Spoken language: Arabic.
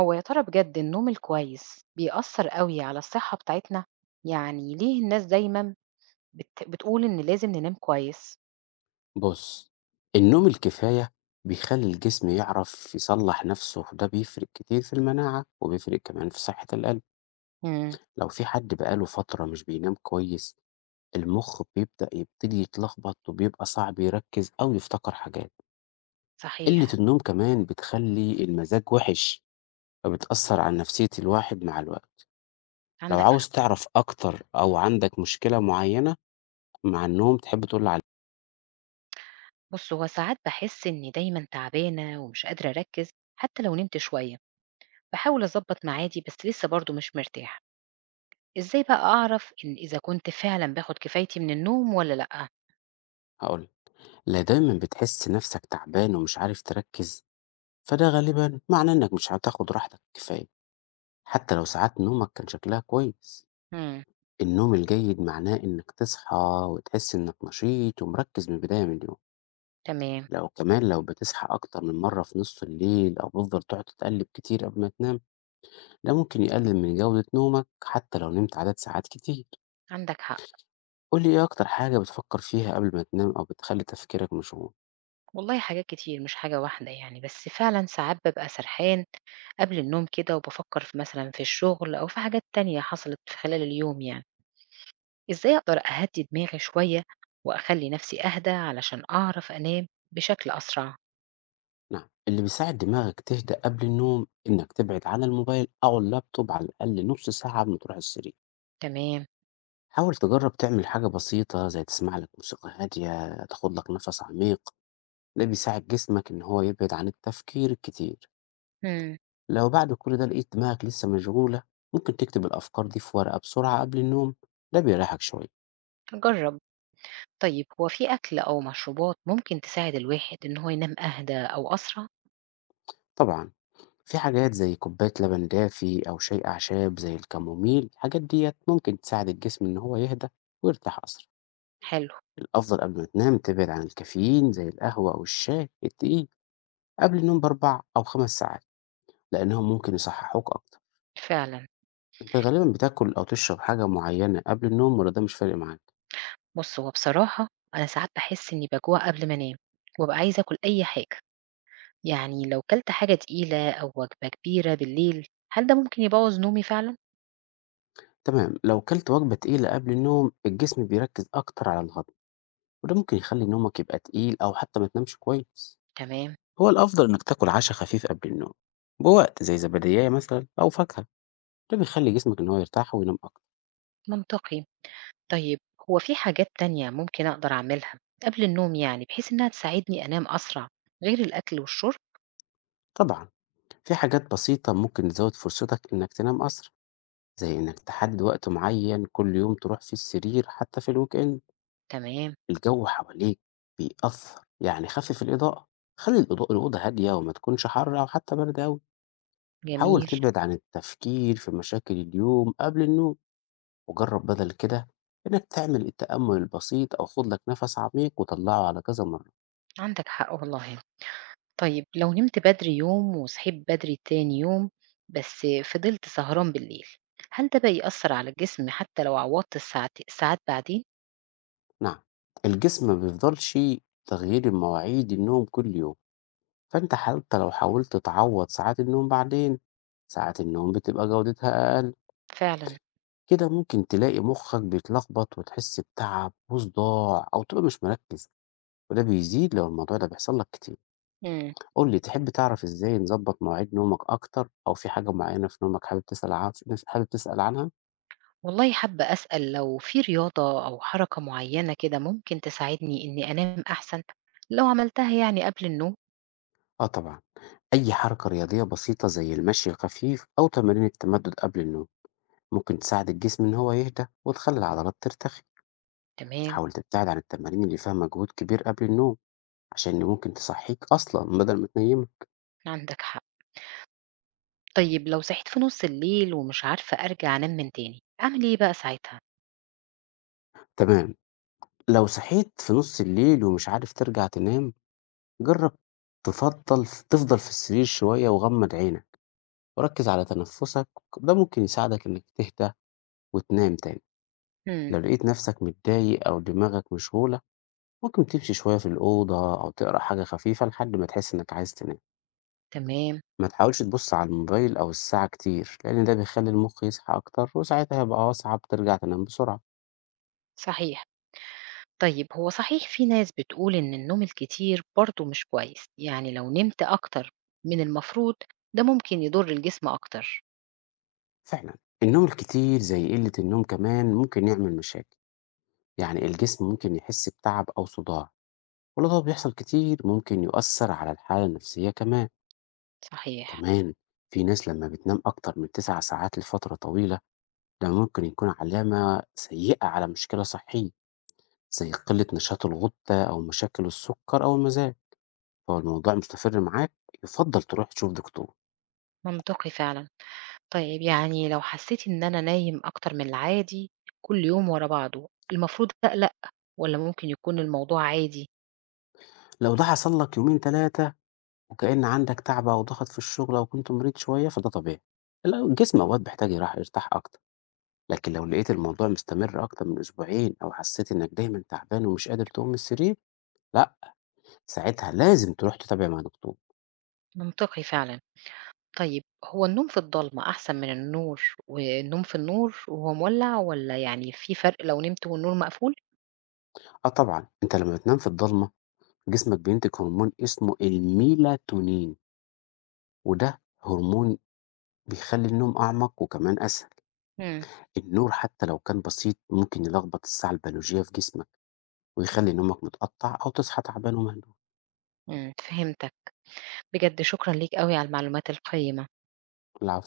هو يا ترى بجد النوم الكويس بيأثر قوي على الصحة بتاعتنا؟ يعني ليه الناس دايما بتقول إن لازم ننام كويس؟ بُص، النوم الكفاية بيخلّي الجسم يعرف يصلّح نَفْسه وده بيفرق كتير في المناعة وبيفرق كمان في صحّة القلب. امم. لو في حد بقى له فترة مش بينام كويس، المُخ يبتدي يتلخبط وبيبقى صعب يركّز أو يفتكر حاجات. قِلّة صحيح. النوم كمان بتخلّي المزاج وِحِش، فبتأثّر على نفسية الواحد مع الوقت. لو عندك عاوز حق. تعرف أكتر أو عندك مشكلة معيّنة مع النوم تحب تقول لي علي بص، هو ساعات بحس إني دايما تعبانة ومش قادرة أركز، حتى لو نمت شوية. بحاول أظبط ميعادي بس لسه برضو مش مرتاحة. إزاي بقى أعرف إن إذا كنت فعلا باخد كفايتي من النوم ولا لأ؟ هاقول لك. لا دايمًا بتحس نَفْسك تعبان ومش عارف تركّز؟ فده غالبًا معناه إنك مش هتاخد راحتك كفاية، حتى لو ساعات نومك كان شكلها كويس. امم. النوم الجيد معناه إنك تصحى وتحس إنك نشيط ومركز من البداية من اليوم. تمام. لو كمان لو بتصحى أكتر من مرة في نص الليل أو بتفضل تقعد تتقلب كتير قبل ما تنام، ده ممكن يقلل من جودة نومك حتى لو نمت عدد ساعات كتير. عندك حق. قُل لي إيه أكتر حاجة بتفكر فيها قبل ما تنام أو بتخلي تفكيرك مشغول؟ والله حاجات كتير، مش حاجة واحدة يعني، بس فعلا ساعات ببقى سرحان قبل النوم كده، وبافكر في مثلًا في الشغل أو في حاجات تانية حصلت في خلال اليوم يعني، إزاي أقدر أهدّي دماغي شوية وأخلّي نفسي أهدى علشان أعرف أنام بشكل أسرع؟ نعم، اللي بيساعد دماغك تهدأ قبل النوم إنك تبعد عن الموبايل أو اللابتوب على الأقل نص ساعة قبل ما تروح السرير. تمام. حاول تجرب تعمل حاجة بسيطة زي تسمع لك موسيقى هادية تاخد لك نفس عميق، ده بيساعد جسمك إن هو يبعد عن التفكير الكتير. إمم. لو بعد كل ده لقيت دماغك لسه مشغولة ممكن تكتب الأفكار دي في ورقة بسرعة قبل النوم، ده بيريحك شوية. هاجرّب. طيب، هو في أكل أو مشروبات ممكن تساعد الواحد إن هو ينام أهدى أو أسرع؟ طبعا في حاجات زي كوباية لبن دافي أو شاي أعشاب زي الكاموميل، الحاجات ديت ممكن تساعد الجسم إن هو يهدى ويرتاح أسرع. حلو. الأفضل قبل ما تنام تبعد عن الكافيين زي القهوة أو الشاي التقيل قبل النوم بأربع أو خمس ساعات، لأنهم ممكن يصحّحوك أكتر. فعلًا. أنت غالبًا بتاكل أو تشرب حاجة معيّنة قبل النوم والّا ده مش فارق معاك؟ بُص، هو بصراحة أنا ساعات باحس إني باجوع قبل ما أنام، وابقى عايزة آكل أي حاجة. يعني لو كلت حاجة تقيلة أو وجبة كبيرة بالليل، هل ده ممكن يبوّظ نومي فعلًا؟ تمام، لو كلت وجبة تقيلة قبل النوم، الجسم بيركّز أكتر على الهضم، وده ممكن يخلّي نومك يبقى تقيل أو حتى ما تنامش كويس. تمام. هو الأفضل إنك تاكل عشا خفيف قبل النوم، بوقت زي زباديّة مثلًا أو فاكهة، ده بيخلّي جسمك إن هو يرتاح وينام أكتر. منطقي. طيب، هو في حاجات تانية ممكن أقدر أعملها قبل النوم يعني، بحيث إنها تساعدني أنام أسرع، غير الأكل والشرب؟ طبعًا في حاجات بسيطة ممكن تزوّد فرصتك إنك تنام أسرع، زي إنك تحدد وقت معيّن كل يوم تروح فيه السرير حتى في الweekend. تمام. الجو حواليك بيأثر، يعني خفف الإضاءة، خلي الإضاءة الأوضة هادية وما تكونش حارة أو حتى باردة أوي. حاول جميل. تبعد عن التفكير في مشاكل اليوم قبل النوم وجرب بدل كده إنك تعمل التأمل البسيط أو خد لك نفس عميق وطلعه على كذا مرة. عندك حق والله. طيب، لو نمت بدري يوم وصحيت بدري تاني يوم، بس فضلت سهران بالليل، هل ده بقى يأثر على الجسم حتى لو عوضت الساعات بعدين؟ نعم الجسم ما بيفضلش تغيير مواعيد النوم كل يوم، فأنت حتى لو حاولت تعوض ساعات النوم بعدين ساعات النوم بتبقى جودتها أقل. فعلا. كده ممكن تلاقي مخك بيتلخبط وتحس بتعب وصداع أو تبقى مش مركز، وده بيزيد لو الموضوع ده بيحصل لك كتير. مم. قول لي تحب تعرف ازاي نظبط مواعيد نومك أكتر أو في حاجة معينة في نومك حابب تسأل عنها؟ والله حابة أسأل، لو في رياضة أو حركة معينة كده ممكن تساعدني إني أنام أحسن، لو عملتها يعني قبل النوم. آه طبعا أي حركة رياضية بسيطة زي المشي الخفيف أو تمارين التمدد قبل النوم ممكن تساعد الجسم إن هو يهدى وتخلي العضلات ترتخي. تمام. حاول تبتعد عن التمارين اللي فيها مجهود كبير قبل النوم عشان ممكن تصحيك أصلا بدل ما تنيمك. عندك حق. طيب، لو صحيت في نص الليل ومش عارفة أرجع أنام من تاني، أعمل إيه بقى ساعتها؟ تمام، لو صحيت في نُص الليل ومش عارف ترجع تنام، جرّب تفضل في السرير شوية وغمّض عينك وركّز على تنفُّسك، ده ممكن يساعدك إنك تهدى وتنام تاني. مم. لو لقيت نفسك متضايق أو دماغك مشغولة، ممكن تمشي شوية في الأوضة أو تقرا حاجة خفيفة لحد ما تحس إنك عايز تنام. تمام. ما تحاولش تبُص على الموبايل أو الساعة كتير، لإن ده بيخلّي المُخ يصحى أكتر وساعتها بقى أصعب ترجع تنام بسرعة. صحيح. طيب، هو صحيح في ناس بتقول إن النوم الكتير برضه مش كويس؟ يعني لو نمت أكتر من المفروض، ده ممكن يضر الجسم أكتر؟ فعلًا، النوم الكتير زي قِلّة النوم كمان ممكن يعمل مشاكل. يعني الجسم ممكن يحس بتعب أو صداع ولو ده بيحصل كتير ممكن يؤثر على الحالة النفسية كمان. صحيح. كمان في ناس لما بتنام أكتر من 9 ساعات لفترة طويلة ده ممكن يكون علامة سيئة على مشكلة صحية، زي قلة نشاط الغدة أو مشاكل السكر أو المزاج. لو الموضوع مستمر معاك يفضل تروح تشوف دكتور. منطقي فعلا. طيب، يعني لو حسيت إن أنا نايم أكتر من العادي كل يوم ورا بعضه، المفروض أقلق ولا ممكن يكون الموضوع عادي؟ لو ده حصل لك يومين ثلاثة وكأن عندك تعب أو ضغط في الشغل أو كنت مريض شوية فده طبيعي. لا، الجسم أوقات بيحتاج يرتاح أكتر. لكن لو لقيت الموضوع مستمر أكتر من أسبوعين أو حسيت إنك دايما تعبان ومش قادر تقوم من السرير، لأ، ساعتها لازم تروح تتابع مع دكتور. منطقي فعلا. طيب، هو النوم في الضلمة أحسن من النور، والنوم في النور وهو مولّع؟ والّا يعني في فرق لو نمت والنور مقفول؟ آه طبعا أنت لما بتنام في الضلمة جسمك بينتج هرمون اسمه الميلاتونين، وده هرمون بيخلي النوم أعمق وكمان أسهل. إمم. النور حتى لو كان بسيط ممكن يلخبط الساعة البيولوجية في جسمك ويخلي نومك متقطع أو تصحى تعبان ومهدوء. إمم، فهمتك. بجد شكرًا ليك أوي على المعلومات القيّمة. العفو.